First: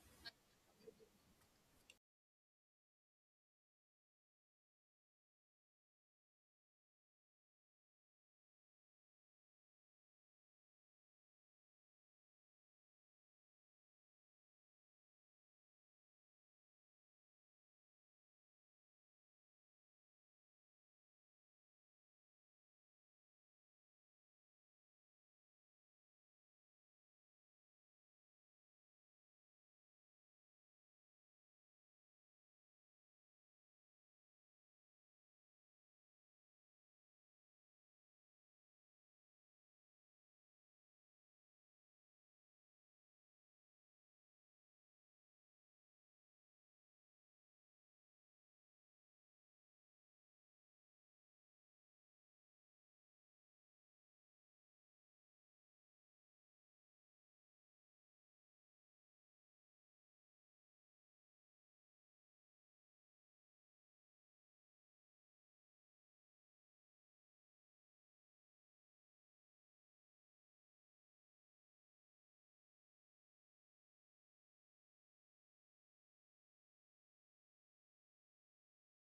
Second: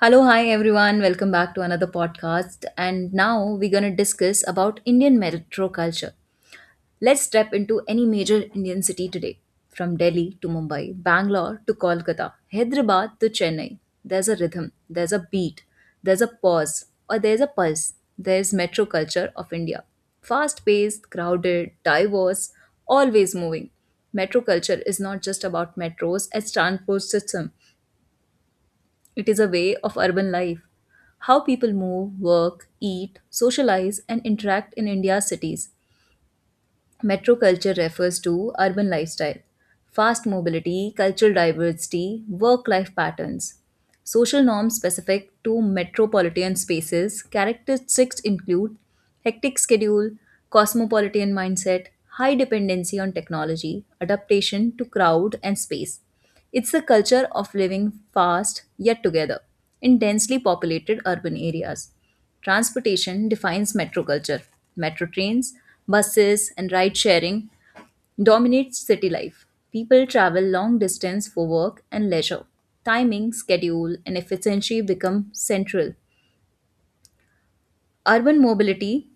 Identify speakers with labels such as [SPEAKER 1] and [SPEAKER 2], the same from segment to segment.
[SPEAKER 1] Hello, hi everyone. Welcome back to another podcast. And now we're going to discuss about Indian metro culture. Let's step into any major Indian city today, from Delhi to Mumbai, Bangalore to Kolkata, Hyderabad to Chennai. There's a rhythm, there's a beat, there's a pause, or there's a pulse. There's metro culture of India. Fast paced, crowded, diverse, always moving. Metro culture is not just about metros as transport system. It is a way of urban life. How people move, work, eat, socialize, and interact in India's cities. Metro culture refers to urban lifestyle, fast mobility, cultural diversity, work life patterns. Social norms specific to metropolitan spaces, characteristics include hectic schedule, cosmopolitan mindset, high dependency on technology, adaptation to crowd and space. It's the culture of living fast yet together in densely populated urban areas. Transportation defines metro culture. Metro trains, buses, and ride sharing dominates city life. People travel long distance for work and leisure. Timing, schedule, and efficiency become central. Urban mobility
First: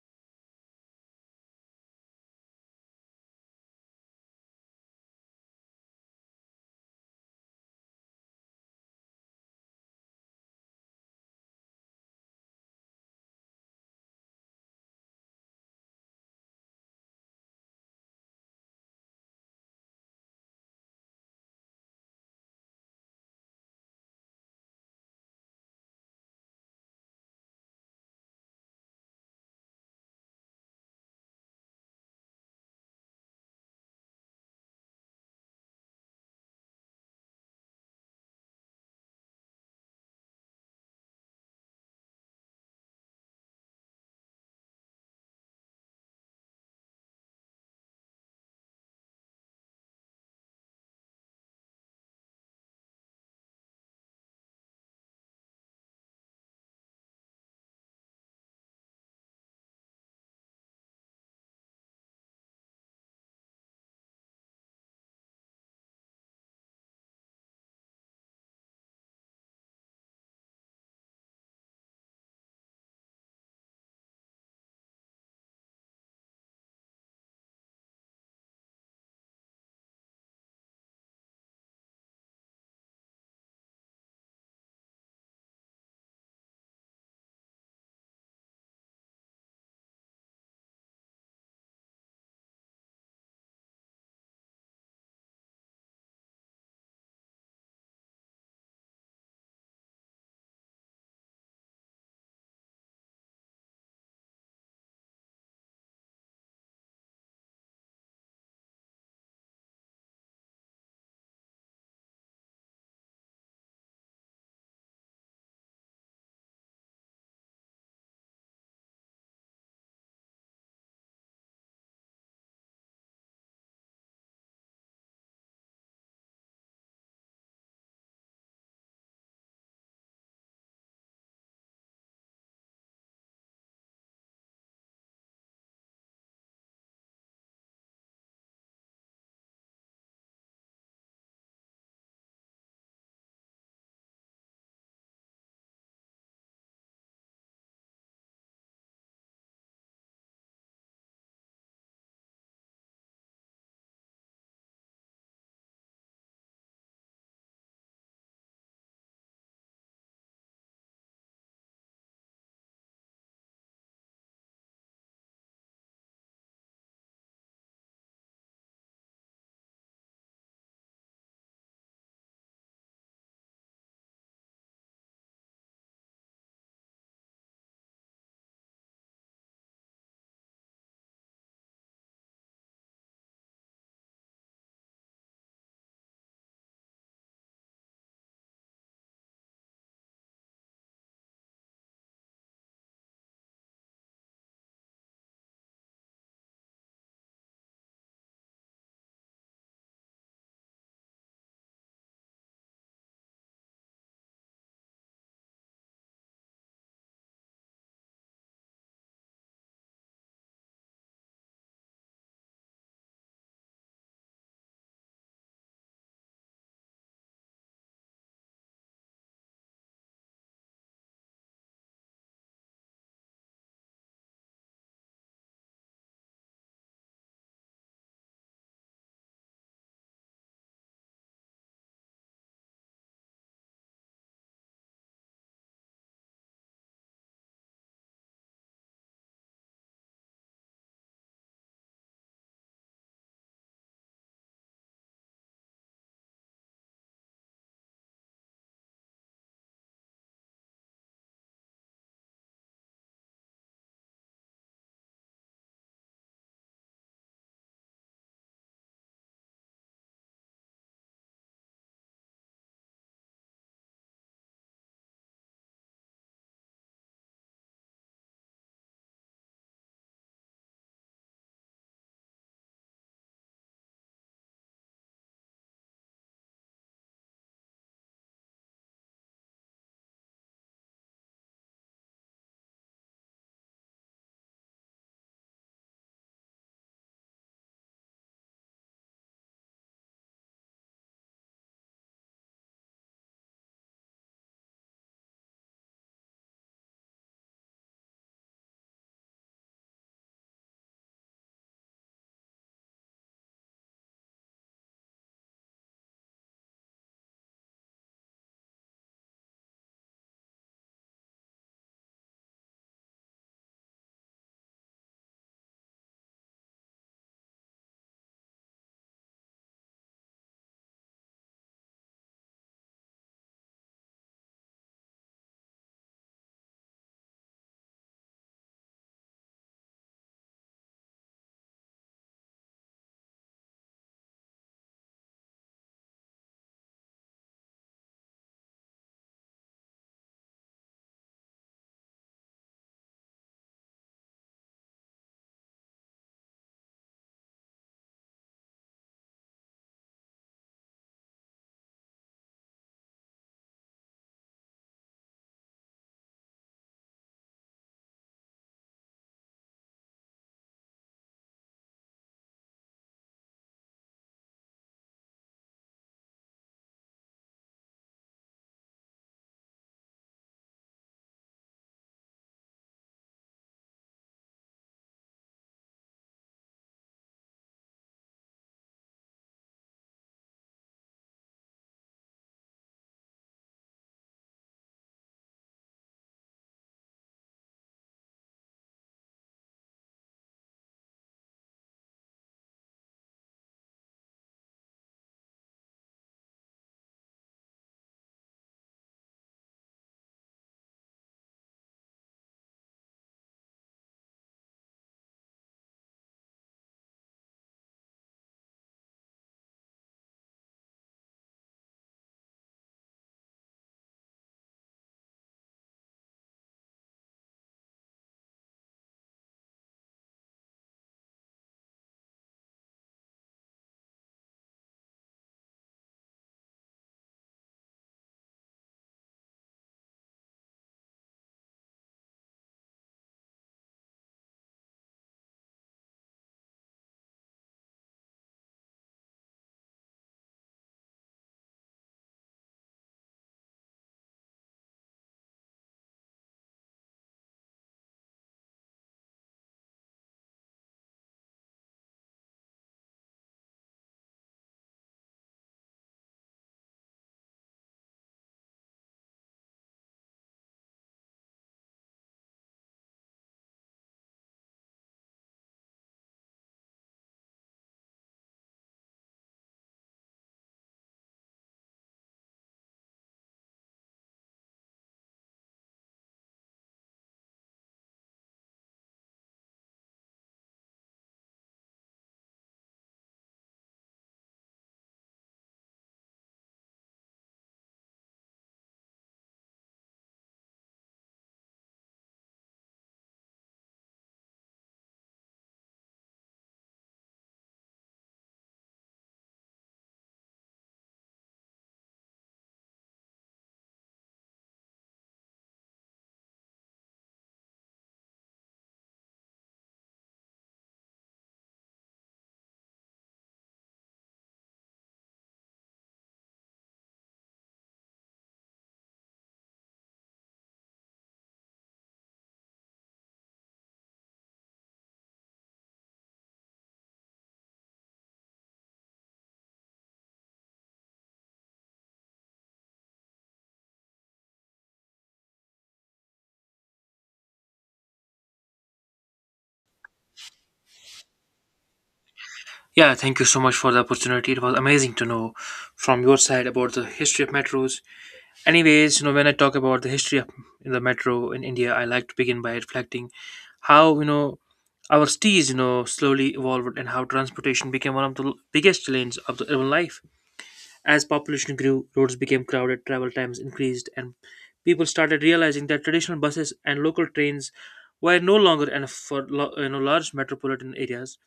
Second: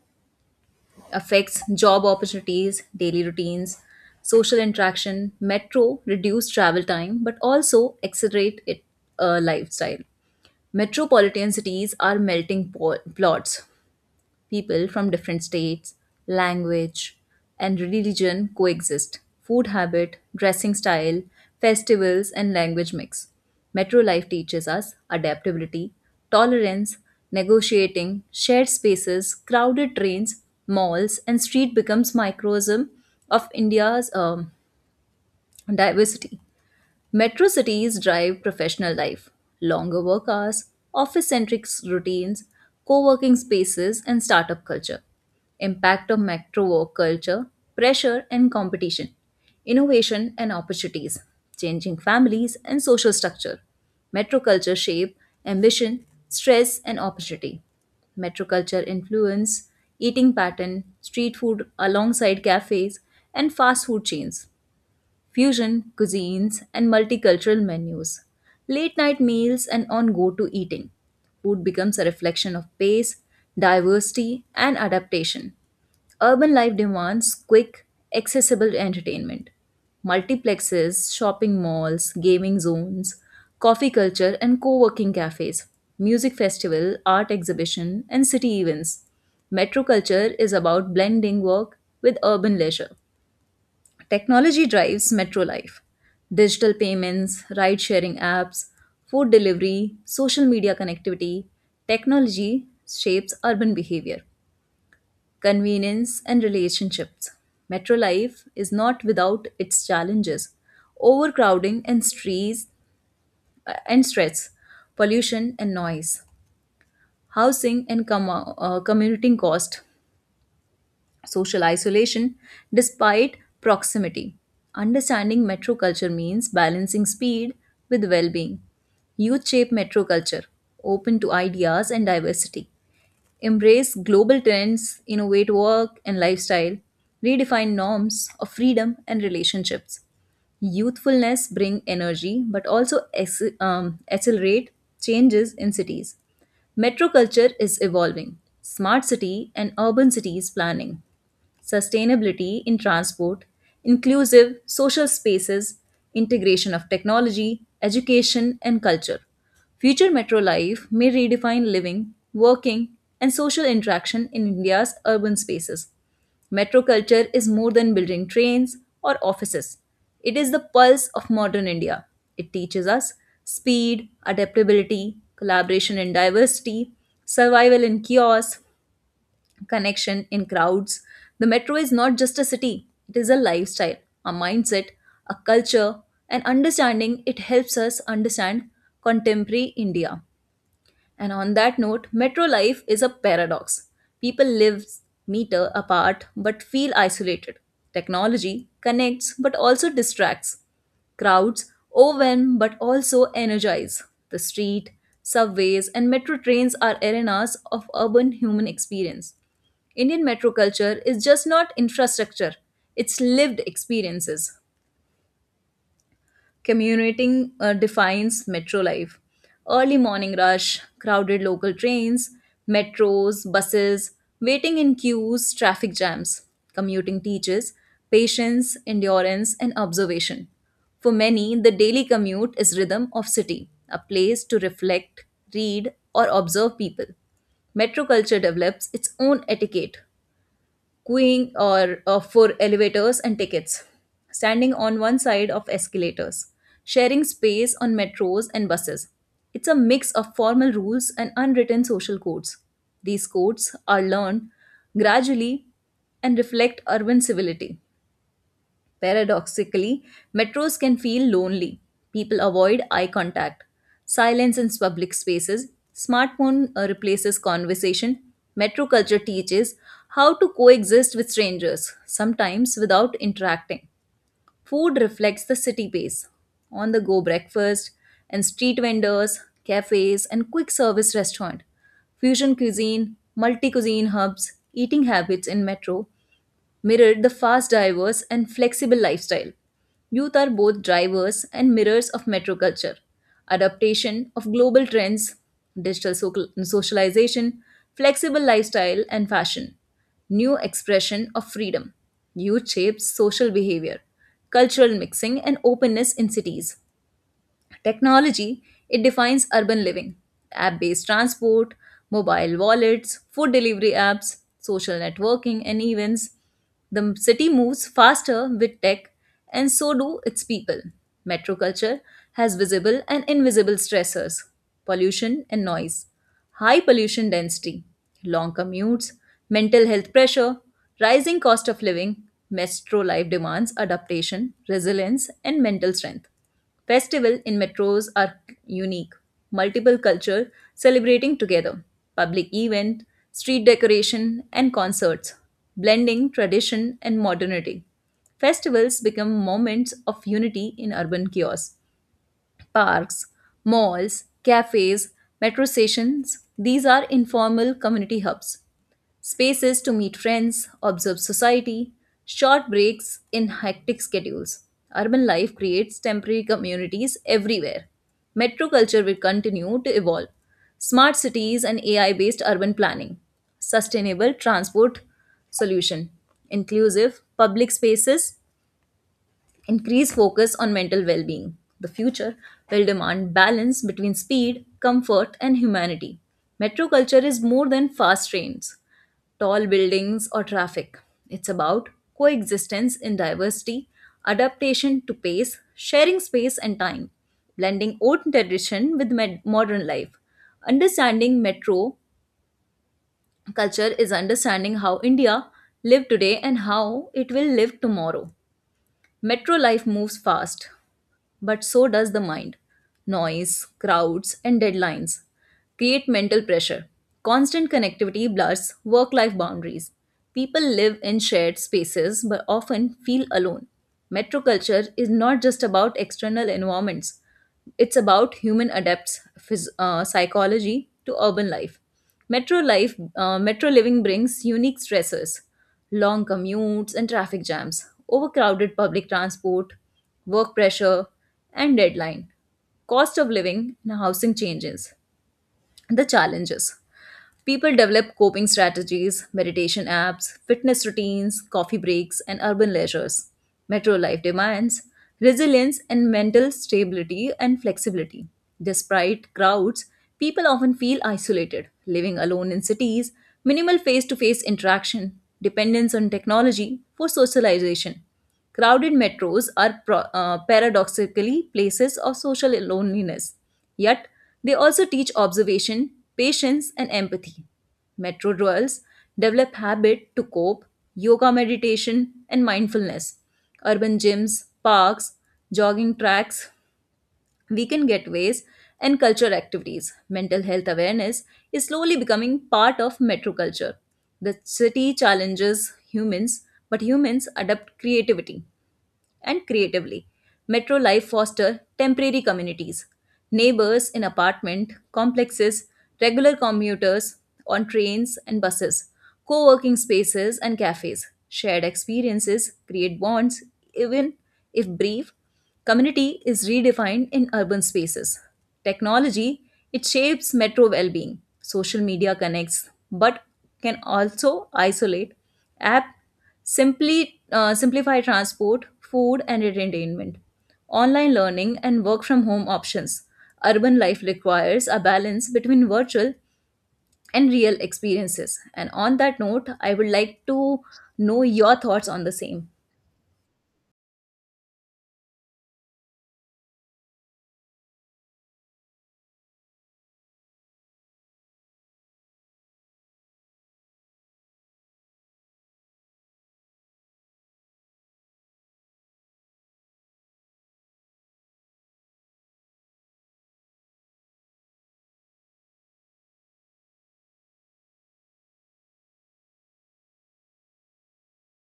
[SPEAKER 1] affects job opportunities, daily routines, social interaction. Metro reduce travel time but also accelerate it lifestyle. Metropolitan cities are plots. People from different states, language, and religion coexist. Food habit, dressing style, festivals, and language mix. Metro life teaches us adaptability, tolerance, negotiating, shared spaces, crowded trains, malls, and street becomes microcosm of India's diversity. Metro cities drive professional life, longer work hours, office centric routines, co working spaces, and startup culture. Impact of metro work culture, pressure and competition, innovation and opportunities, changing families and social structure. Metro culture shape, ambition, stress, and opportunity. Metro culture influence eating pattern, street food alongside cafes, and fast food chains fusion cuisines, and multicultural menus. Late night meals and on go to eating. Food becomes a reflection of pace, diversity, and adaptation. Urban life demands quick, accessible entertainment. Multiplexes, shopping malls, gaming zones, coffee culture, and co working cafes, music festival, art exhibition, and city events. Metro culture is about blending work with urban leisure. Technology drives metro life. Digital payments, ride sharing apps, food delivery, social media connectivity. Technology shapes urban behavior, convenience, and relationships. Metro life is not without its challenges overcrowding and stress, pollution and noise, housing and commuting cost, social isolation despite proximity. Understanding metro culture means balancing speed with well being. Youth shape metro culture, open to ideas and diversity. Embrace global trends, innovate work and lifestyle, redefine norms of freedom and relationships. Youthfulness bring energy but also accelerate changes in cities. Metro culture is evolving. Smart city and urban cities planning sustainability in transport, inclusive social spaces, integration of technology, education, and culture. Future metro life may redefine living, working, and social interaction in India's urban spaces. Metro culture is more than building trains or offices. It is the pulse of modern India. It teaches us speed, adaptability, collaboration in diversity, survival in chaos, connection in crowds. The metro is not just a city, it is a lifestyle, a mindset, a culture, and understanding. It helps us understand contemporary India. And on that note, metro life is a paradox. People live meter apart but feel isolated. Technology connects but also distracts. Crowds overwhelm but also energize. The street, subways, and metro trains are arenas of urban human experience. Indian metro culture is just not infrastructure, it's lived experiences. Commuting defines metro life. Early morning rush, crowded local trains, metros, buses, waiting in queues, traffic jams. Commuting teaches patience, endurance, and observation. For many, the daily commute is rhythm of city, a place to reflect, read, or observe people. Metro culture develops its own etiquette, queuing or for elevators and tickets, standing on one side of escalators, sharing space on metros and buses. It's a mix of formal rules and unwritten social codes. These codes are learned gradually and reflect urban civility. Paradoxically, metros can feel lonely. People avoid eye contact, silence in public spaces. Smartphone replaces conversation. Metro culture teaches how to coexist with strangers, sometimes without interacting. Food reflects the city pace. On the go breakfast and street vendors, cafes, and quick service restaurant. Fusion cuisine, multi cuisine hubs, eating habits in metro mirrored the fast diverse and flexible lifestyle. Youth are both drivers and mirrors of metro culture. Adaptation of global trends, socialization, flexible lifestyle, and fashion. New expression of freedom. Youth shapes social behavior, cultural mixing, and openness in cities. Technology, it defines urban living. App based transport, mobile wallets, food delivery apps, social networking, and events. The city moves faster with tech, and so do its people. Metro culture has visible and invisible stressors pollution and noise, high pollution density, long commutes, mental health pressure, rising cost of living. Metro life demands adaptation, resilience, and mental strength. Festivals in metros are unique, multiple culture celebrating together, public event, street decoration and concerts, blending tradition and modernity. Festivals become moments of unity in urban chaos. Parks, malls, cafes, metro stations, these are informal community hubs spaces to meet friends, observe society, short breaks in hectic schedules. Urban life creates temporary communities everywhere. Metro culture will continue to evolve. Smart cities and AI based urban planning, sustainable transport solution, inclusive public spaces. Increased focus on mental well being. The future will demand balance between speed, comfort, and humanity. Metro culture is more than fast trains, tall buildings, or traffic. It's about coexistence in diversity, adaptation to pace, sharing space and time, blending old tradition with modern life. Understanding metro culture is understanding how India live today and how it will live tomorrow. Metro life moves fast, but so does the mind. Noise, crowds, and deadlines create mental pressure. Constant connectivity blurs work life boundaries. People live in shared spaces but often feel alone. Metro culture is not just about external environments, it's about human psychology to urban life. Metro living brings unique stressors long commutes and traffic jams, overcrowded public transport, work pressure, and deadline, cost of living and housing changes, the challenges. People develop coping strategies, meditation apps, fitness routines, coffee breaks, and urban leisures. Metro life demands resilience and mental stability and flexibility. Despite crowds, people often feel isolated, living alone in cities, minimal face to face interaction, dependence on technology for socialization. Crowded metros are paradoxically places of social loneliness, yet, they also teach observation, patience, and empathy. Metro dwellers develop habit to cope, yoga meditation, and mindfulness. Urban gyms, parks, jogging tracks, weekend getaways, and cultural activities. Mental health awareness is slowly becoming part of metro culture. The city challenges humans, but humans adapt creativity and creatively. Metro life fosters temporary communities, neighbors in apartment complexes, regular commuters on trains and buses, co working spaces and cafes. Shared experiences create bonds, even if brief. Community is redefined in urban spaces. Technology, it shapes metro well being. Social media connects, but can also isolate. App simply simplify transport, food, and entertainment, online learning, and work from home options. Urban life requires a balance between virtual and real experiences. And on that note, I would like to know your thoughts on the same.
[SPEAKER 2] Yeah, thank you so much for the opportunity. It was amazing to know from your side about the history of metros. Anyways, when I talk about the history of the metro in India, I like to begin by reflecting how, our cities, slowly evolved and how transportation became one of the biggest lanes of the urban life. As population grew, roads became crowded, travel times increased, and people started realizing that traditional buses and local trains were no longer enough for large metropolitan areas.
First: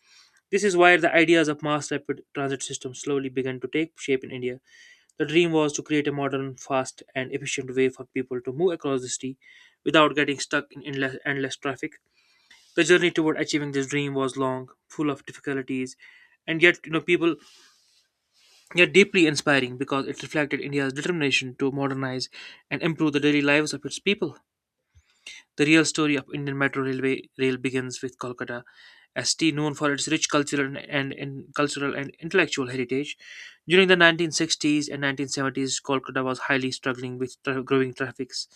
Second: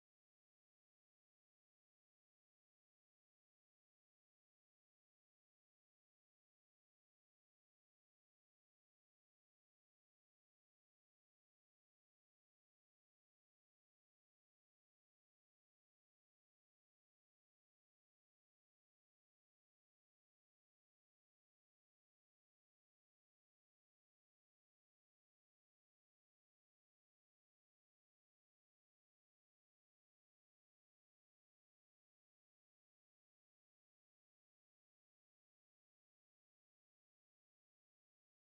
[SPEAKER 2] This is where the ideas of mass rapid transit systems slowly began to take shape in India. The dream was to create a modern, fast, and efficient way for people to move across the city without getting stuck in endless, endless traffic. The journey toward achieving this dream was long, full of difficulties, and yet, you know, people yet deeply inspiring because it reflected India's determination to modernize and improve the daily lives of its people. The real story of Indian Metro rail begins with Kolkata, a city known for its rich cultural and intellectual heritage. During the 1960s and 1970s, Kolkata was highly struggling with growing traffics,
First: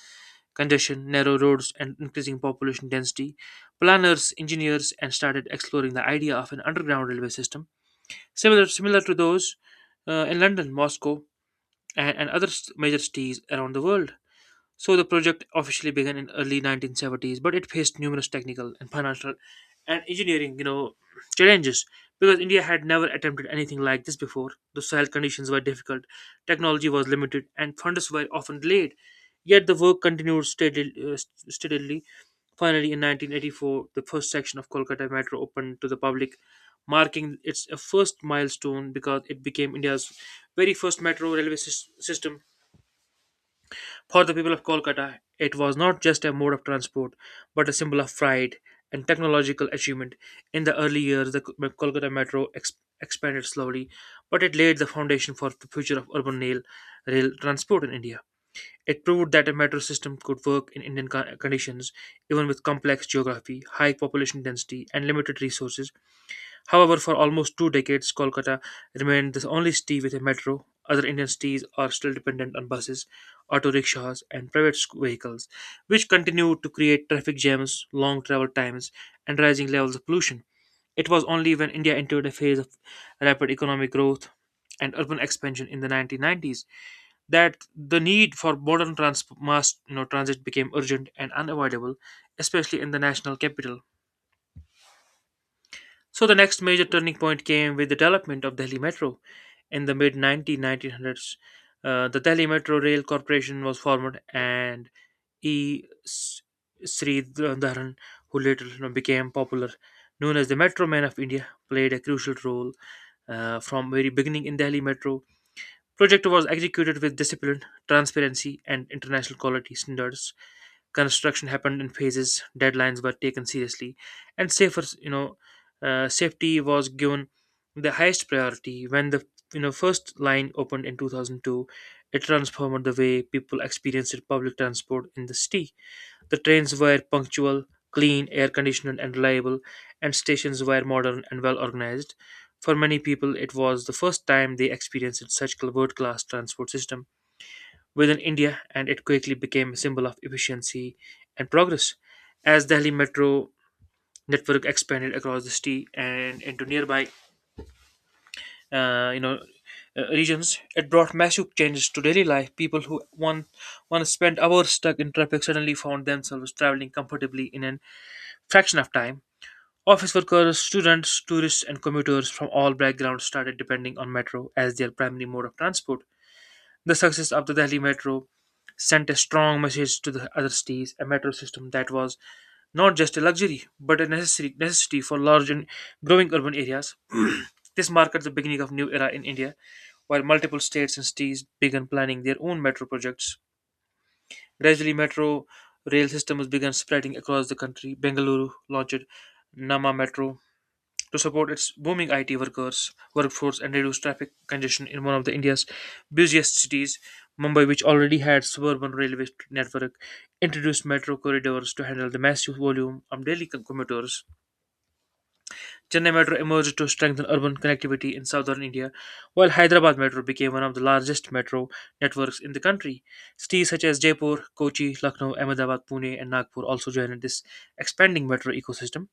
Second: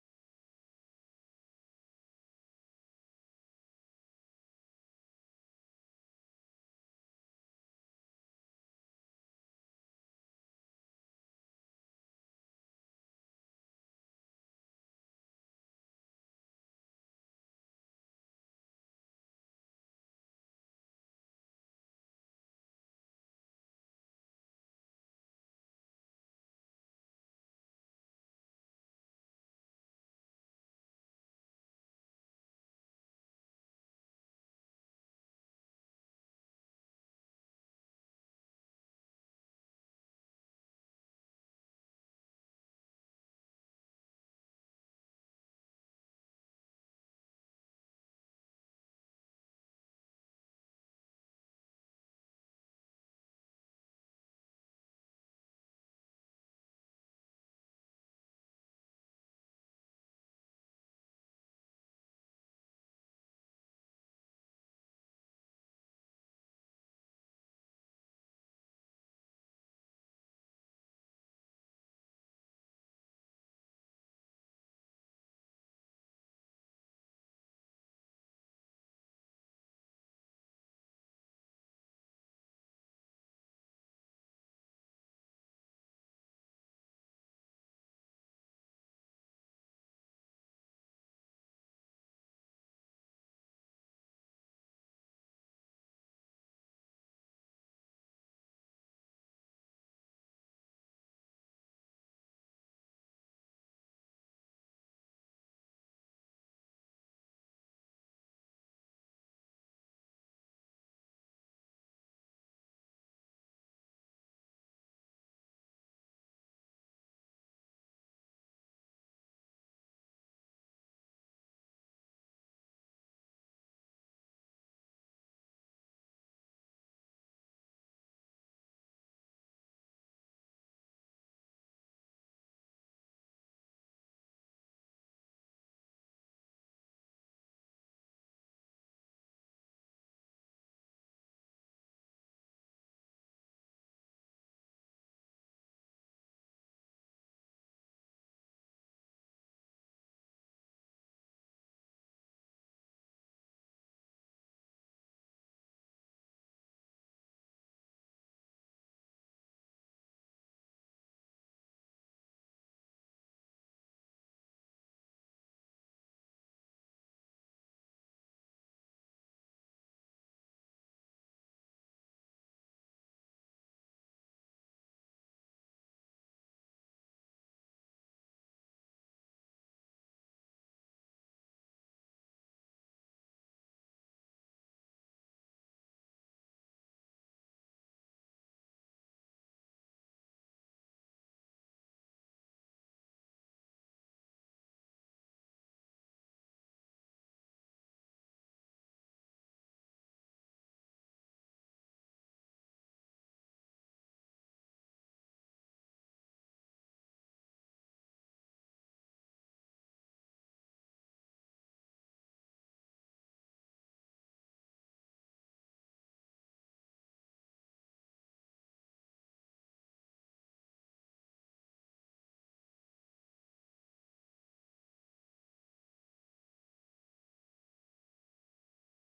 [SPEAKER 2] congestion, narrow roads, and increasing population density. Planners, engineers, and started exploring the idea of an underground railway system similar to those in London, Moscow, and other major cities around the world. So the project officially began in early 1970s, but it faced numerous technical and financial and engineering, challenges because India had never attempted anything like this before. The soil conditions were difficult, technology was limited, and funds were often delayed. Yet the work continued steadily. Finally, in 1984, the first section of Kolkata Metro opened to the public, marking its first milestone because it became India's very first metro railway system. For the people of Kolkata, it was not just a mode of transport, but a symbol of pride and technological achievement. In the early years, the Kolkata metro expanded slowly, but it laid the foundation for the future of urban rail transport in India. It proved that a metro system could work in Indian conditions, even with complex geography, high population density, and limited resources. However, for almost two decades, Kolkata remained the only city with a metro. Other Indian cities are still dependent on buses, auto rickshaws, and private vehicles, which continue to create traffic jams, long travel times, and rising levels of pollution. It was only when India entered a phase of rapid economic growth and urban expansion in the 1990s that the need for modern mass transit became urgent and unavoidable, especially in the national capital. So the next major turning point came with the development of Delhi Metro in the mid nineteen hundreds. The Delhi Metro Rail Corporation was formed, and E. S- Sri Dharan, who later became popular, known as the Metro Man of India, played a crucial role from very beginning in Delhi Metro. Project was executed with discipline, transparency, and international quality standards. Construction happened in phases. Deadlines were taken seriously, and safer you know safety was given the highest priority. When the first line opened in 2002, it transformed the way people experienced public transport in the city. The trains were punctual, clean, air conditioned, and reliable, and stations were modern and well organized. For many people, it was the first time they experienced such world class transport system within India, and it quickly became a symbol of efficiency and progress. As Delhi metro network expanded across the city and into nearby, uh, you know, regions, it brought massive changes to daily life. People who once spent hours stuck in traffic suddenly found themselves traveling comfortably in a fraction of time. Office workers, students, tourists, and commuters from all backgrounds started depending on metro as their primary mode of transport. The success of the Delhi Metro sent a strong message to the other cities, a metro system that was not just a luxury but a necessary necessity for large and growing urban areas. This marked the beginning of new era in India, while multiple states and cities began planning their own metro projects. Gradually, metro rail systems began spreading across the country. Bengaluru launched Nama Metro, to support its booming IT workers workforce and reduce traffic congestion in one of the India's busiest cities. Mumbai, which already had suburban railway network, introduced metro corridors to handle the massive volume of daily commuters. Chennai Metro emerged to strengthen urban connectivity in southern India, while Hyderabad Metro became one of the largest metro networks in the country. Cities such as Jaipur, Kochi, Lucknow, Ahmedabad, Pune, and Nagpur also joined this expanding metro ecosystem,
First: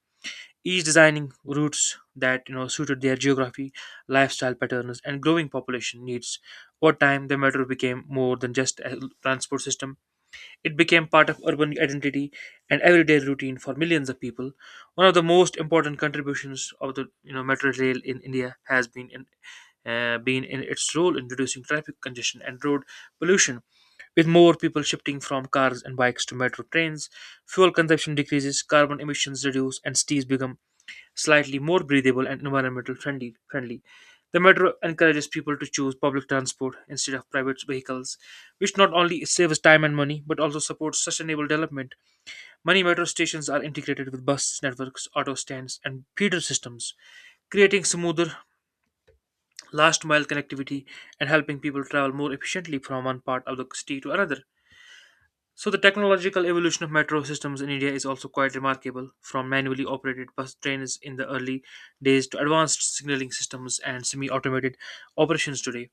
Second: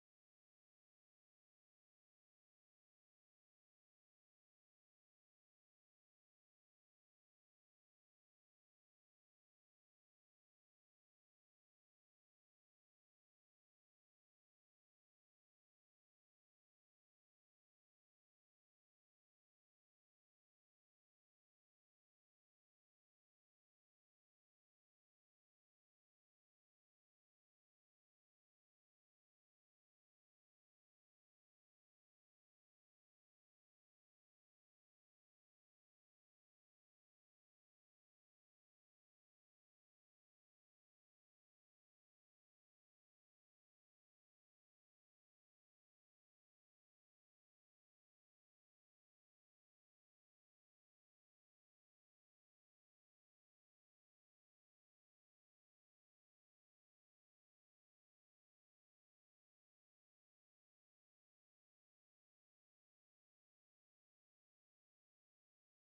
[SPEAKER 2] each designing routes that suited their geography, lifestyle patterns, and growing population needs. Over time, the metro became more than just a transport system; it became part of urban identity and everyday routine for millions of people. One of the most important contributions of the metro rail in India has been in its role in reducing traffic congestion and road pollution. With more people shifting from cars and bikes to metro trains, fuel consumption decreases, carbon emissions reduce, and cities become slightly more breathable and environmental friendly. The metro encourages people to choose public transport instead of private vehicles, which not only saves time and money but also supports sustainable development. Many metro stations are integrated with bus networks, auto stands, and feeder systems, creating smoother last mile connectivity and helping people travel more efficiently from one part of the city to another. So the technological evolution of metro systems in India is also quite remarkable, from manually operated bus trains in the early days to advanced signaling systems and semi-automated operations today.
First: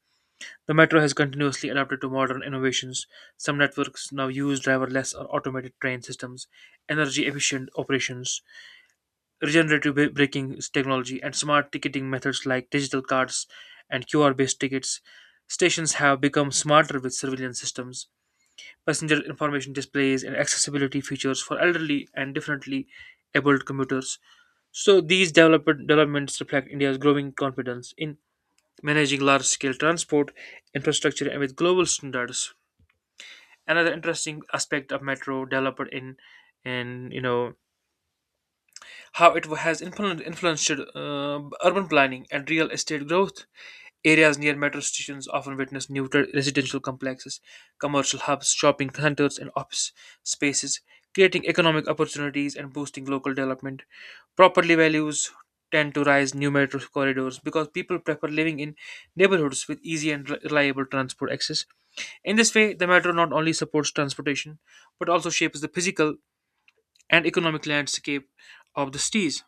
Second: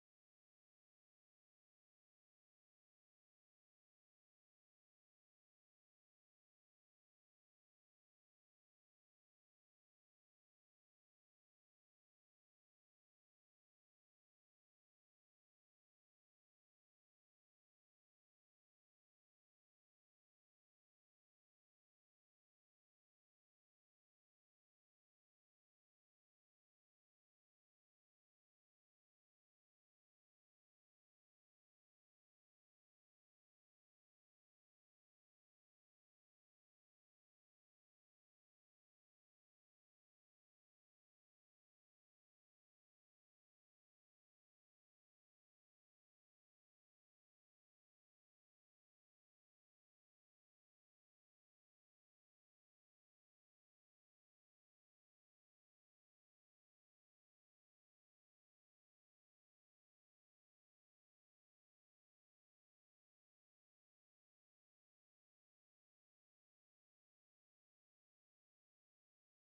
[SPEAKER 2] The metro has continuously adapted to modern innovations. Some networks now use driverless or automated train systems, energy-efficient operations, regenerative braking technology, and smart ticketing methods like digital cards and QR-based tickets. Stations have become smarter with surveillance systems, passenger information displays, and accessibility features for elderly and differently abled commuters. So these developed developments reflect India's growing confidence in managing large-scale transport infrastructure and with global standards. Another interesting aspect of metro developed in and how it has influenced urban planning and real estate growth. Areas near metro stations often witness new residential complexes, commercial hubs, shopping centers, and office spaces, creating economic opportunities and boosting local development. Property values tend to rise new metro corridors because people prefer living in neighborhoods with easy and reliable transport access. In this way, the metro not only supports transportation but also shapes the physical and economic landscape of the cities.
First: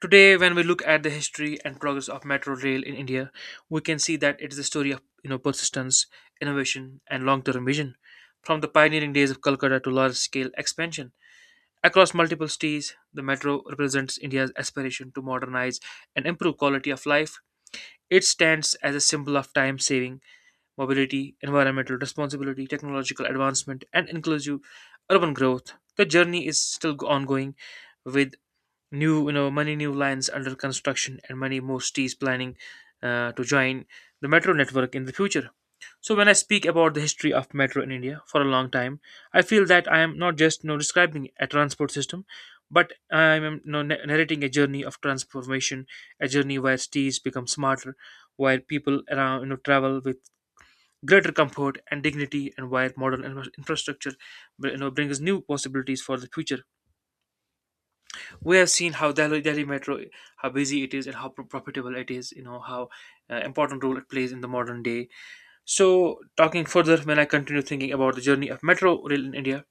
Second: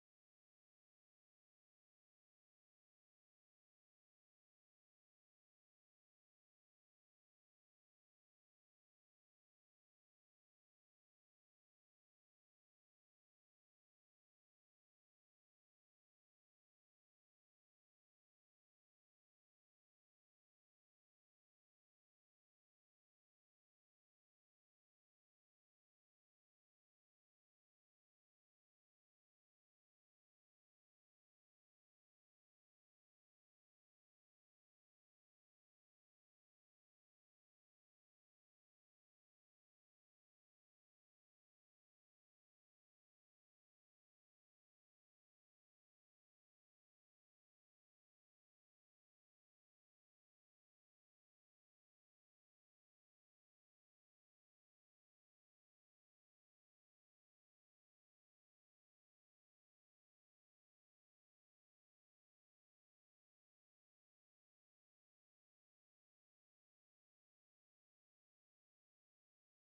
[SPEAKER 2] Today, when we look at the history and progress of metro rail in India, we can see that it is a story of persistence, innovation, and long-term vision. From the pioneering days of Calcutta to large-scale expansion across multiple cities, the metro represents India's aspiration to modernize and improve quality of life. It stands as a symbol of time-saving, mobility, environmental responsibility, technological advancement, and inclusive urban growth. The journey is still ongoing, with new many new lines under construction and many more cities planning to join the metro network in the future. So when I speak about the history of metro in India for a long time, I feel that I am not just describing a transport system, but I am narrating a journey of transformation, a journey where cities become smarter, where people around travel with greater comfort and dignity, and where modern infrastructure brings new possibilities for the future. We have seen how Delhi Metro, how busy it is and how profitable it is, how important role it plays in the modern day. So, talking further, when I continue thinking about the journey of metro rail in India,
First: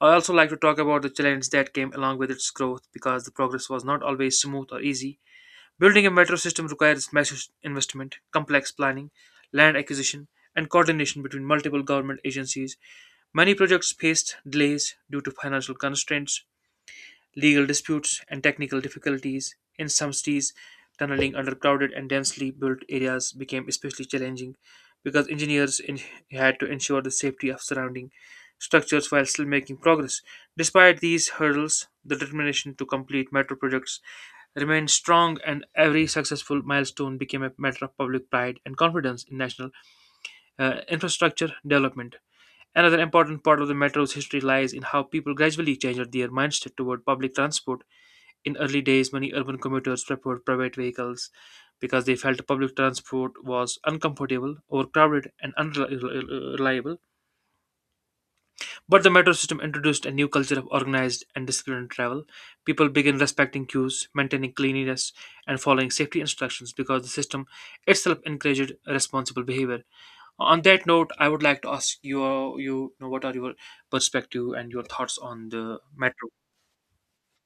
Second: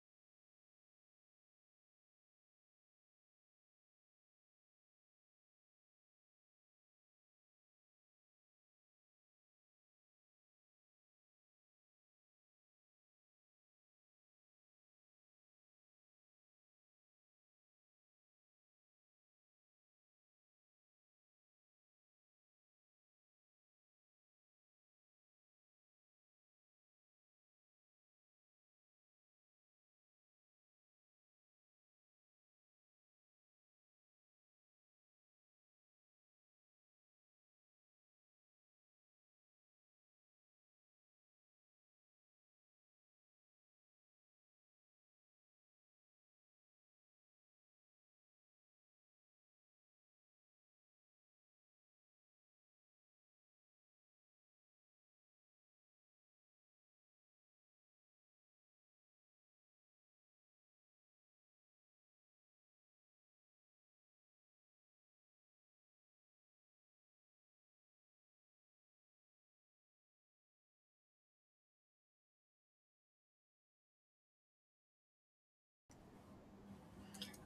[SPEAKER 2] I also like to talk about the challenges that came along with its growth, because the progress was not always smooth or easy. Building a metro system requires massive investment, complex planning, land acquisition, and coordination between multiple government agencies. Many projects faced delays due to financial constraints, legal disputes, and technical difficulties. In some cities, tunneling under crowded and densely built areas became especially challenging because engineers had to ensure the safety of surrounding structures while still making progress. Despite these hurdles, the determination to complete metro projects remained strong, and every successful milestone became a matter of public pride and confidence in national infrastructure development. Another important part of the metro's history lies in how people gradually changed their mindset toward public transport. In early days, many urban commuters preferred private vehicles because they felt public transport was uncomfortable, overcrowded, and unreliable. But the metro system introduced a new culture of organized and disciplined travel. People began respecting queues, maintaining cleanliness, and following safety instructions because the system itself encouraged responsible behavior. On that note, I would like to ask you, what are your perspective and your thoughts on the metro?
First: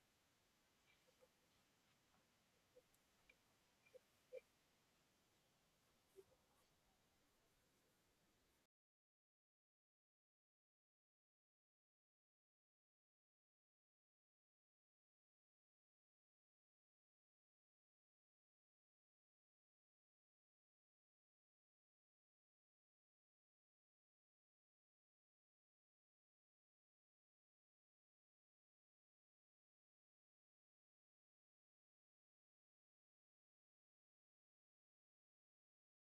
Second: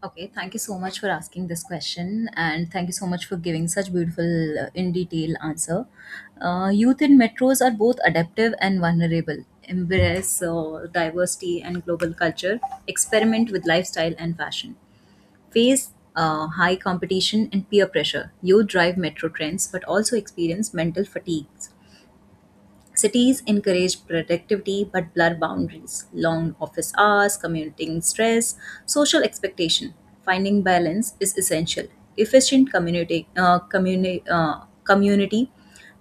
[SPEAKER 1] Okay, thank you so much for asking this question, and thank you so much for giving such beautiful, in detail answer. Youth in metros are both adaptive and vulnerable. Embrace diversity and global culture. Experiment with lifestyle and fashion. Face high competition and peer pressure. Youth drive metro trends, but also experience mental fatigues. Cities encourage productivity but blur boundaries. Long office hours, commuting stress, social expectation. Finding balance is essential. Efficient community, community,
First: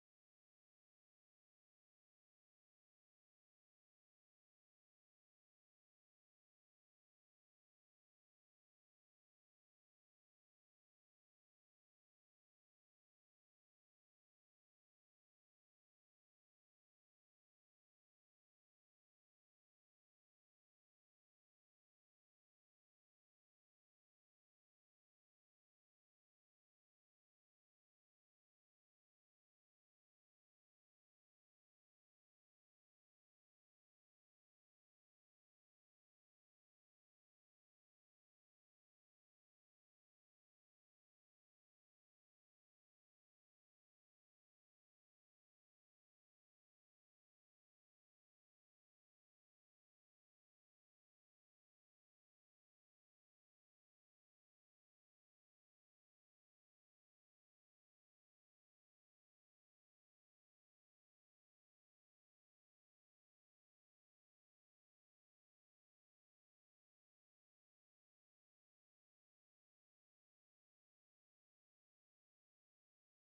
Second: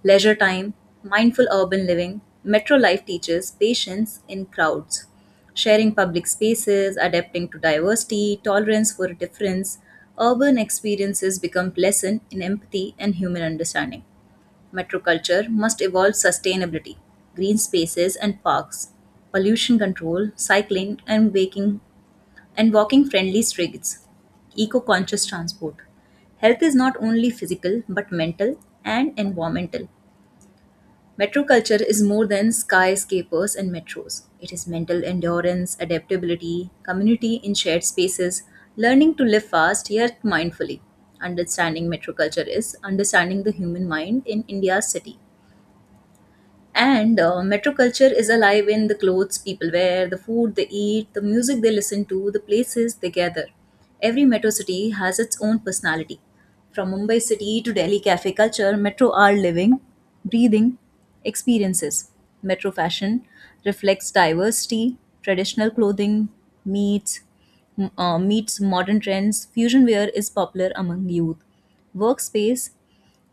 [SPEAKER 1] leisure time, mindful urban living. Metro life teaches patience in crowds. Sharing public spaces, adapting to diversity, tolerance for difference. Urban experiences become pleasant in empathy and human understanding. Metroculture must evolve sustainability, green spaces and parks, pollution control, cycling and walking friendly streets, eco-conscious transport. Health is not only physical but mental and environmental. Metroculture is more than skyscrapers and metros. It is mental endurance, adaptability, community in shared spaces, learning to live fast yet mindfully. Understanding metroculture is understanding the human mind in India's city. And metro culture is alive in the clothes people wear, the food they eat, the music they listen to, the places they gather. Every metro city has its own personality. From Mumbai city to Delhi cafe culture, metro are living, breathing experiences. Metro fashion reflects diversity, traditional clothing meets meets modern trends. Fusion wear is popular among youth. Workspace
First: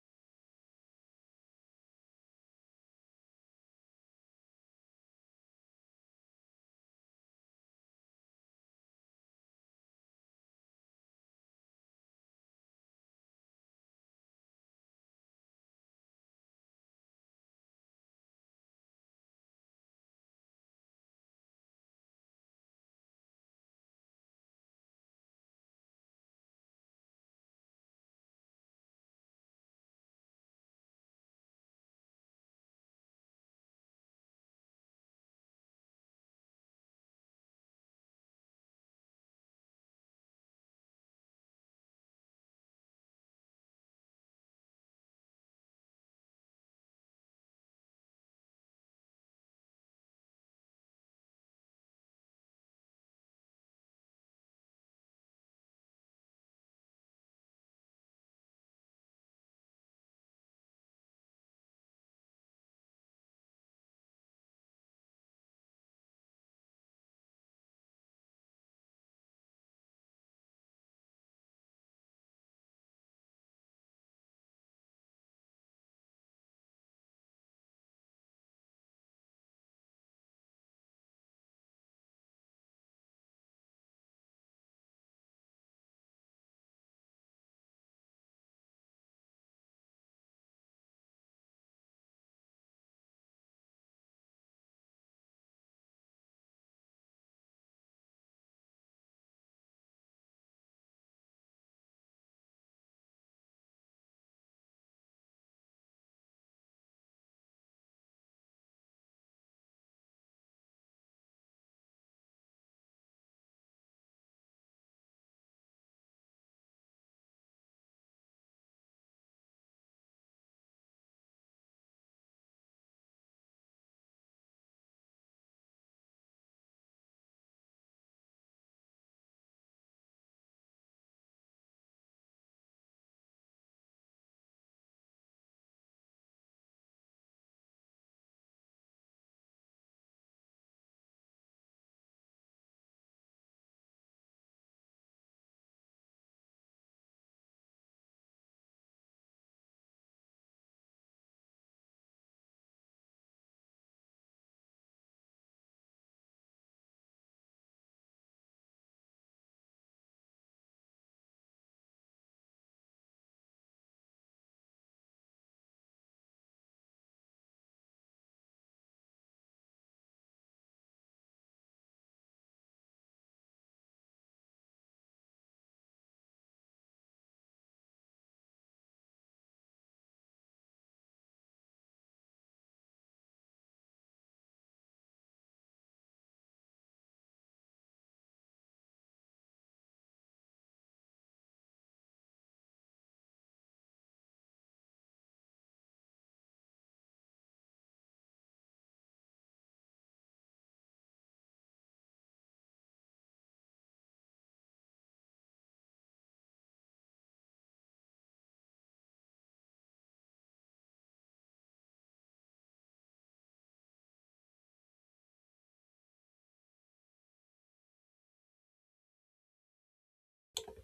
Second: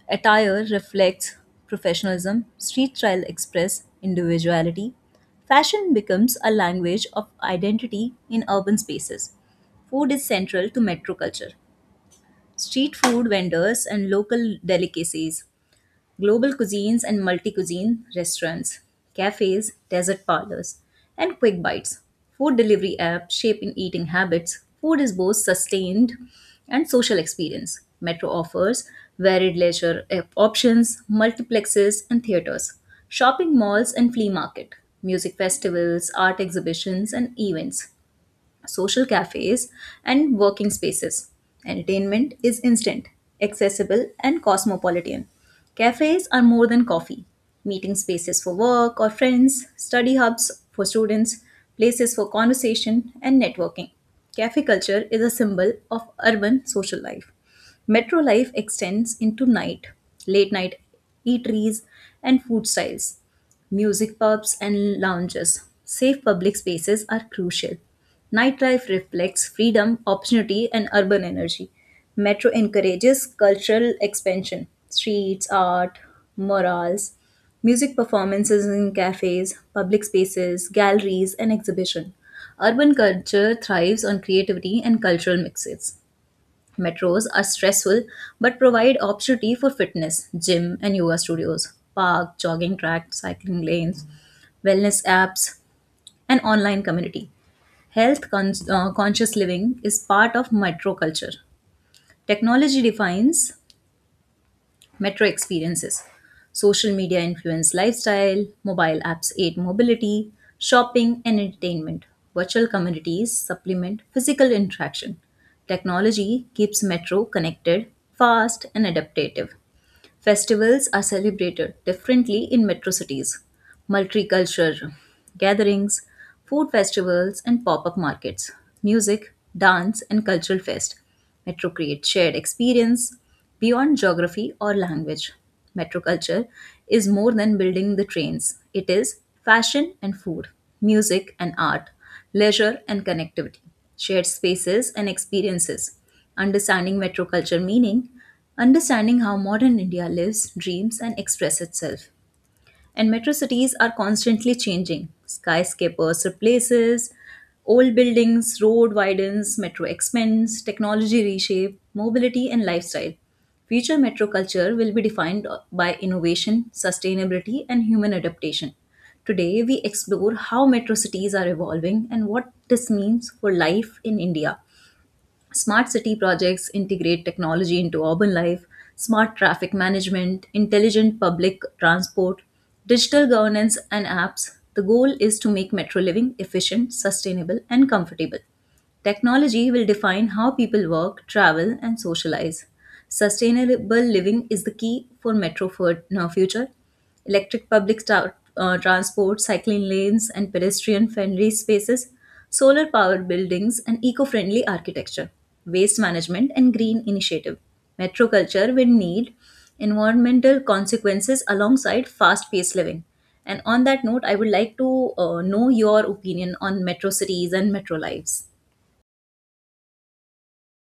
[SPEAKER 1] attire reflects professionalism, street style express individuality. Fashion becomes a language of identity in urban spaces. Food is central to metro culture. Street food vendors and local delicacies global cuisines and multi cuisine restaurants, cafes, desert parlors, and quick bites. Food delivery apps shaping eating habits. Food is both sustained and social experience. Metro offers varied leisure options, multiplexes, and theaters, shopping malls and flea market, music festivals, art exhibitions, and events social cafes, and working spaces. Entertainment is instant, accessible, and cosmopolitan. Cafes are more than coffee meeting spaces for work or friends, study hubs for students, places for conversation, and networking. Cafe culture is a symbol of urban social life. Metro life extends into night, late night eateries, and food styles music pubs, and lounges. Safe public spaces are crucial. Nightlife reflects freedom, opportunity, and urban energy. Metro encourages cultural expansion, streets, art, murals, music performances in cafes, public spaces, galleries, and exhibition. Urban culture thrives on creativity and cultural mixes. Metros are stressful but provide opportunity for fitness, gym, and yoga studios, park, jogging track, cycling lanes, wellness apps, and online community. Health conscious living is part of micro culture. Technology defines metro experiences. Social media influence lifestyle, mobile apps aid mobility, shopping, and entertainment. Virtual communities supplement physical interaction. Technology keeps metro connected, fast, and adaptive. Festivals are celebrated differently in metro cities. Multicultural gatherings, food festivals, and pop up markets, music, dance, and cultural fest. Metro creates shared experience beyond geography or language. Metro culture is more than building the trains, it is fashion and food, music and art, leisure and connectivity, shared spaces and experiences. Understanding metro culture meaning, understanding how modern India lives, dreams, and expresses itself. And metro cities are constantly changing. Skyscrapers replaces old buildings, road widens, metro expands, technology reshape mobility and lifestyle. Future metro culture will be defined by innovation, sustainability, and human adaptation. Today, we explore how metro cities are evolving and what this means for life in India. Smart city projects integrate technology into urban life, smart traffic management, intelligent public transport, digital governance, and apps. The goal is to make metro living efficient, sustainable, and comfortable. Technology will define how people work, travel, and socialize. Sustainable living is the key for metro for future. Electric public transport, cycling lanes, and pedestrian friendly spaces solar powered buildings and eco friendly architecture, waste management and green initiative. Metroculture will need environmental consequences alongside fast paced living. And on that note, I would like to know your opinion on metro cities and metro lives.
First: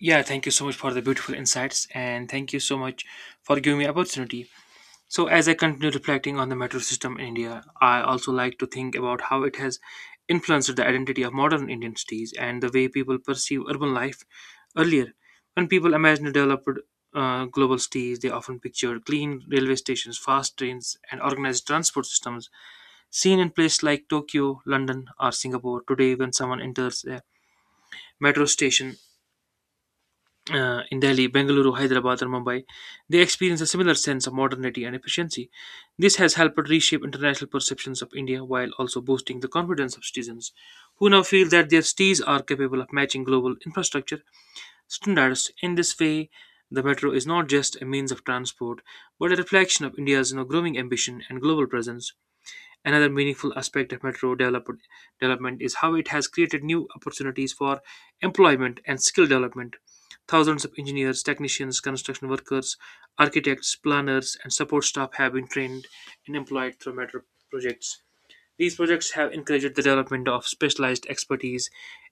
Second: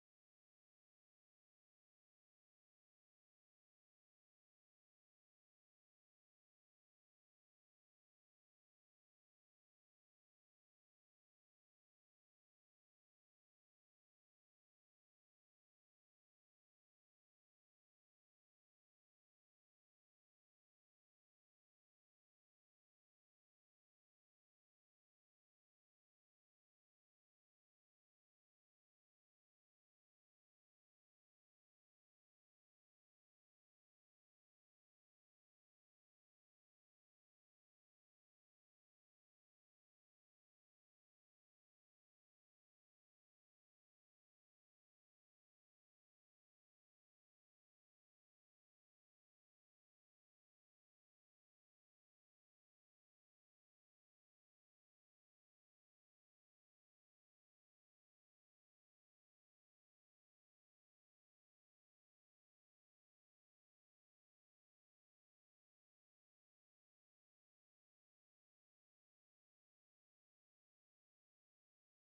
[SPEAKER 2] Yeah, thank you so much for the beautiful insights and thank you so much for giving me opportunity. So as I continue reflecting on the metro system in India, I also like to think about how it has influenced the identity of modern Indian cities and the way people perceive urban life earlier. When people imagine developed global cities, they often picture clean railway stations, fast trains, and organized transport systems seen in places like Tokyo, London, or Singapore. Today, when someone enters a metro station, in Delhi, Bengaluru, Hyderabad, and Mumbai, they experience a similar sense of modernity and efficiency. This has helped reshape international perceptions of India while also boosting the confidence of citizens who now feel that their cities are capable of matching global infrastructure standards. In this way, the metro is not just a means of transport, but a reflection of India's growing ambition and global presence. Another meaningful aspect of development is how it has created new opportunities for employment and skill development. Thousands of engineers, technicians, construction workers, architects, planners, and support staff have been trained and employed through metro projects. These projects have encouraged the development of specialized expertise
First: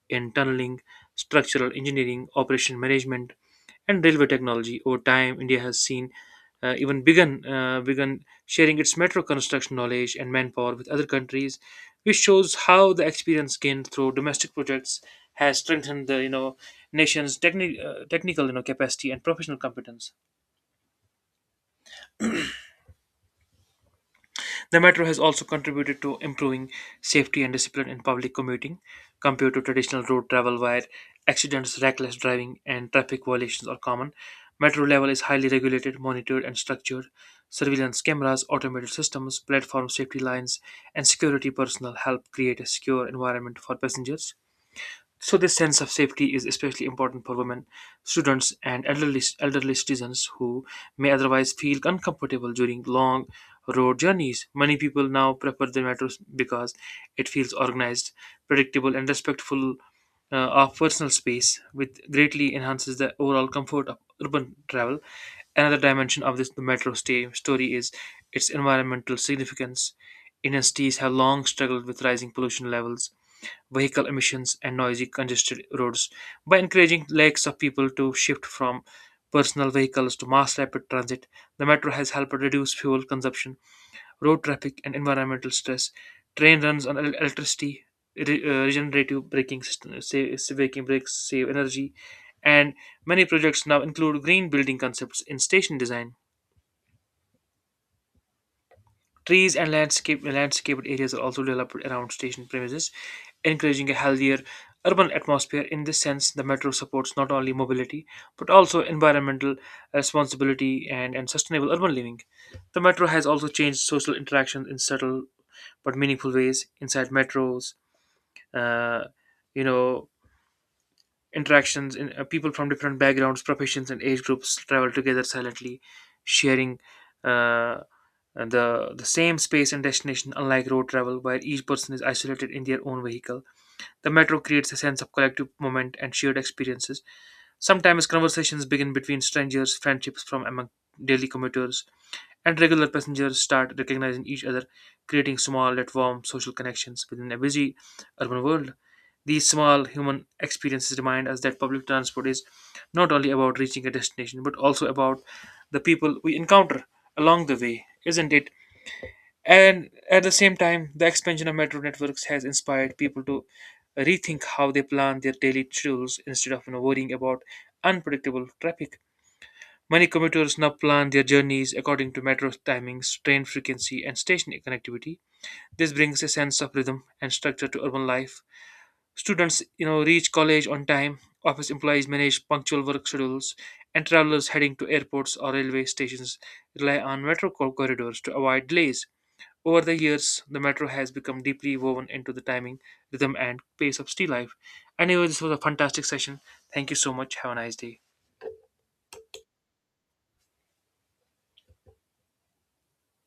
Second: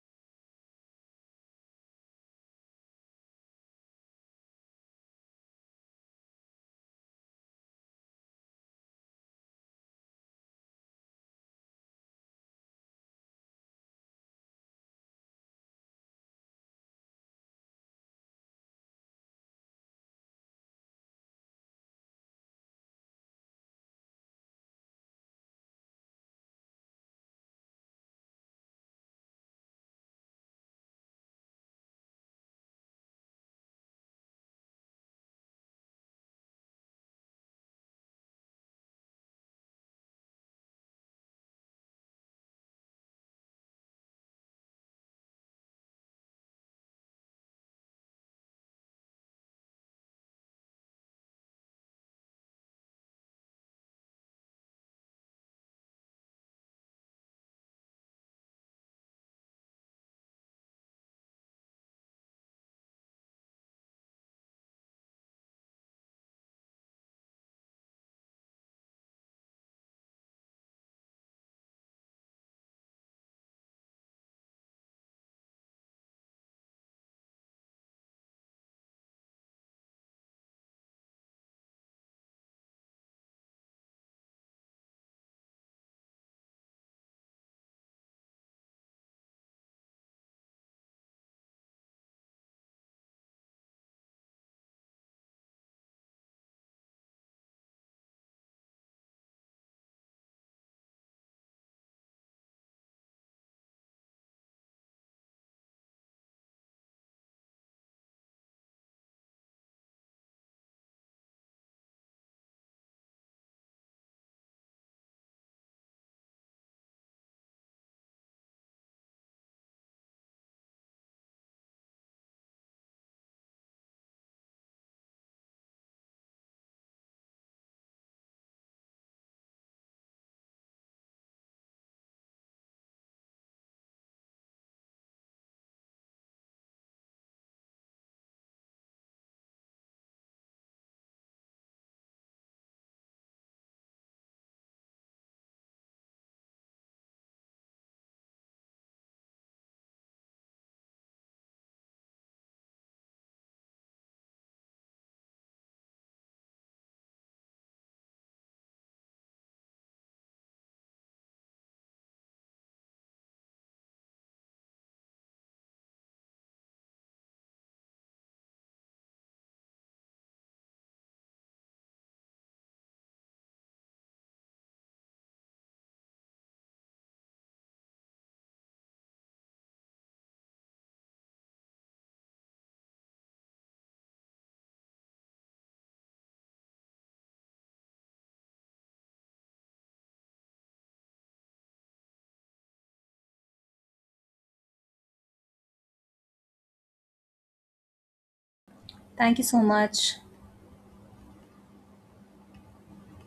[SPEAKER 2] in tunneling, structural engineering, operation management, and railway technology. Over time, India has seen even begun begun sharing its metro construction knowledge and manpower with other countries, which shows how the experience gained through domestic projects has strengthened the nation's technical capacity and professional competence. The metro has also contributed to improving safety and discipline in public commuting compared to traditional road travel where accidents, reckless driving, and traffic violations are common. Metro level is highly regulated, monitored, and structured. Surveillance cameras, automated systems, platform safety lines, and security personnel help create a secure environment for passengers. So this sense of safety is especially important for women, students, and elderly citizens who may otherwise feel uncomfortable during long road journeys. Many people now prefer the metro because it feels organized, predictable, and respectful of personal space, which greatly enhances the overall comfort of urban travel. Another dimension of this metro stay story is its environmental significance. Indian cities have long struggled with rising pollution levels vehicle emissions, and noisy, congested roads. By encouraging lakhs of people to shift from personal vehicles to mass rapid transit, the metro has helped reduce fuel consumption, road traffic, and environmental stress. Train runs on electricity, regenerative braking system, save, braking brakes save energy, and many projects now include green building concepts in station design. Trees and landscaped areas are also developed around station premises, encouraging a healthier urban atmosphere. In this sense, the metro supports not only mobility but also environmental responsibility and sustainable urban living. The metro has also changed social interactions in subtle but meaningful ways inside metros. Uh, you know, interactions in people from different backgrounds, professions, and age groups travel together silently, sharing. Uh, and the same space and destination, unlike road travel, where each person is isolated in their own vehicle. The metro creates a sense of collective moment and shared experiences. Sometimes conversations begin between strangers, friendships from among daily commuters, and regular passengers start recognizing each other, creating small yet warm social connections within a busy urban world. These small human experiences remind us that public transport is not only about reaching a destination but also about the people we encounter along the way. Isn't it? And at the same time, the expansion of metro networks has inspired people to rethink how they plan their daily schedules instead of worrying about unpredictable traffic. Many commuters now plan their journeys according to metro timings, train frequency, and station connectivity. This brings a sense of rhythm and structure to urban life. Students, reach college on time. Office employees manage punctual work schedules, and travelers heading to airports or railway stations rely on corridors to avoid delays. Over the years, the metro has become deeply woven into the timing, rhythm, and pace of city life. Anyway, this was a fantastic session. Thank you so much. Have a nice day.
[SPEAKER 1] Thank you so much.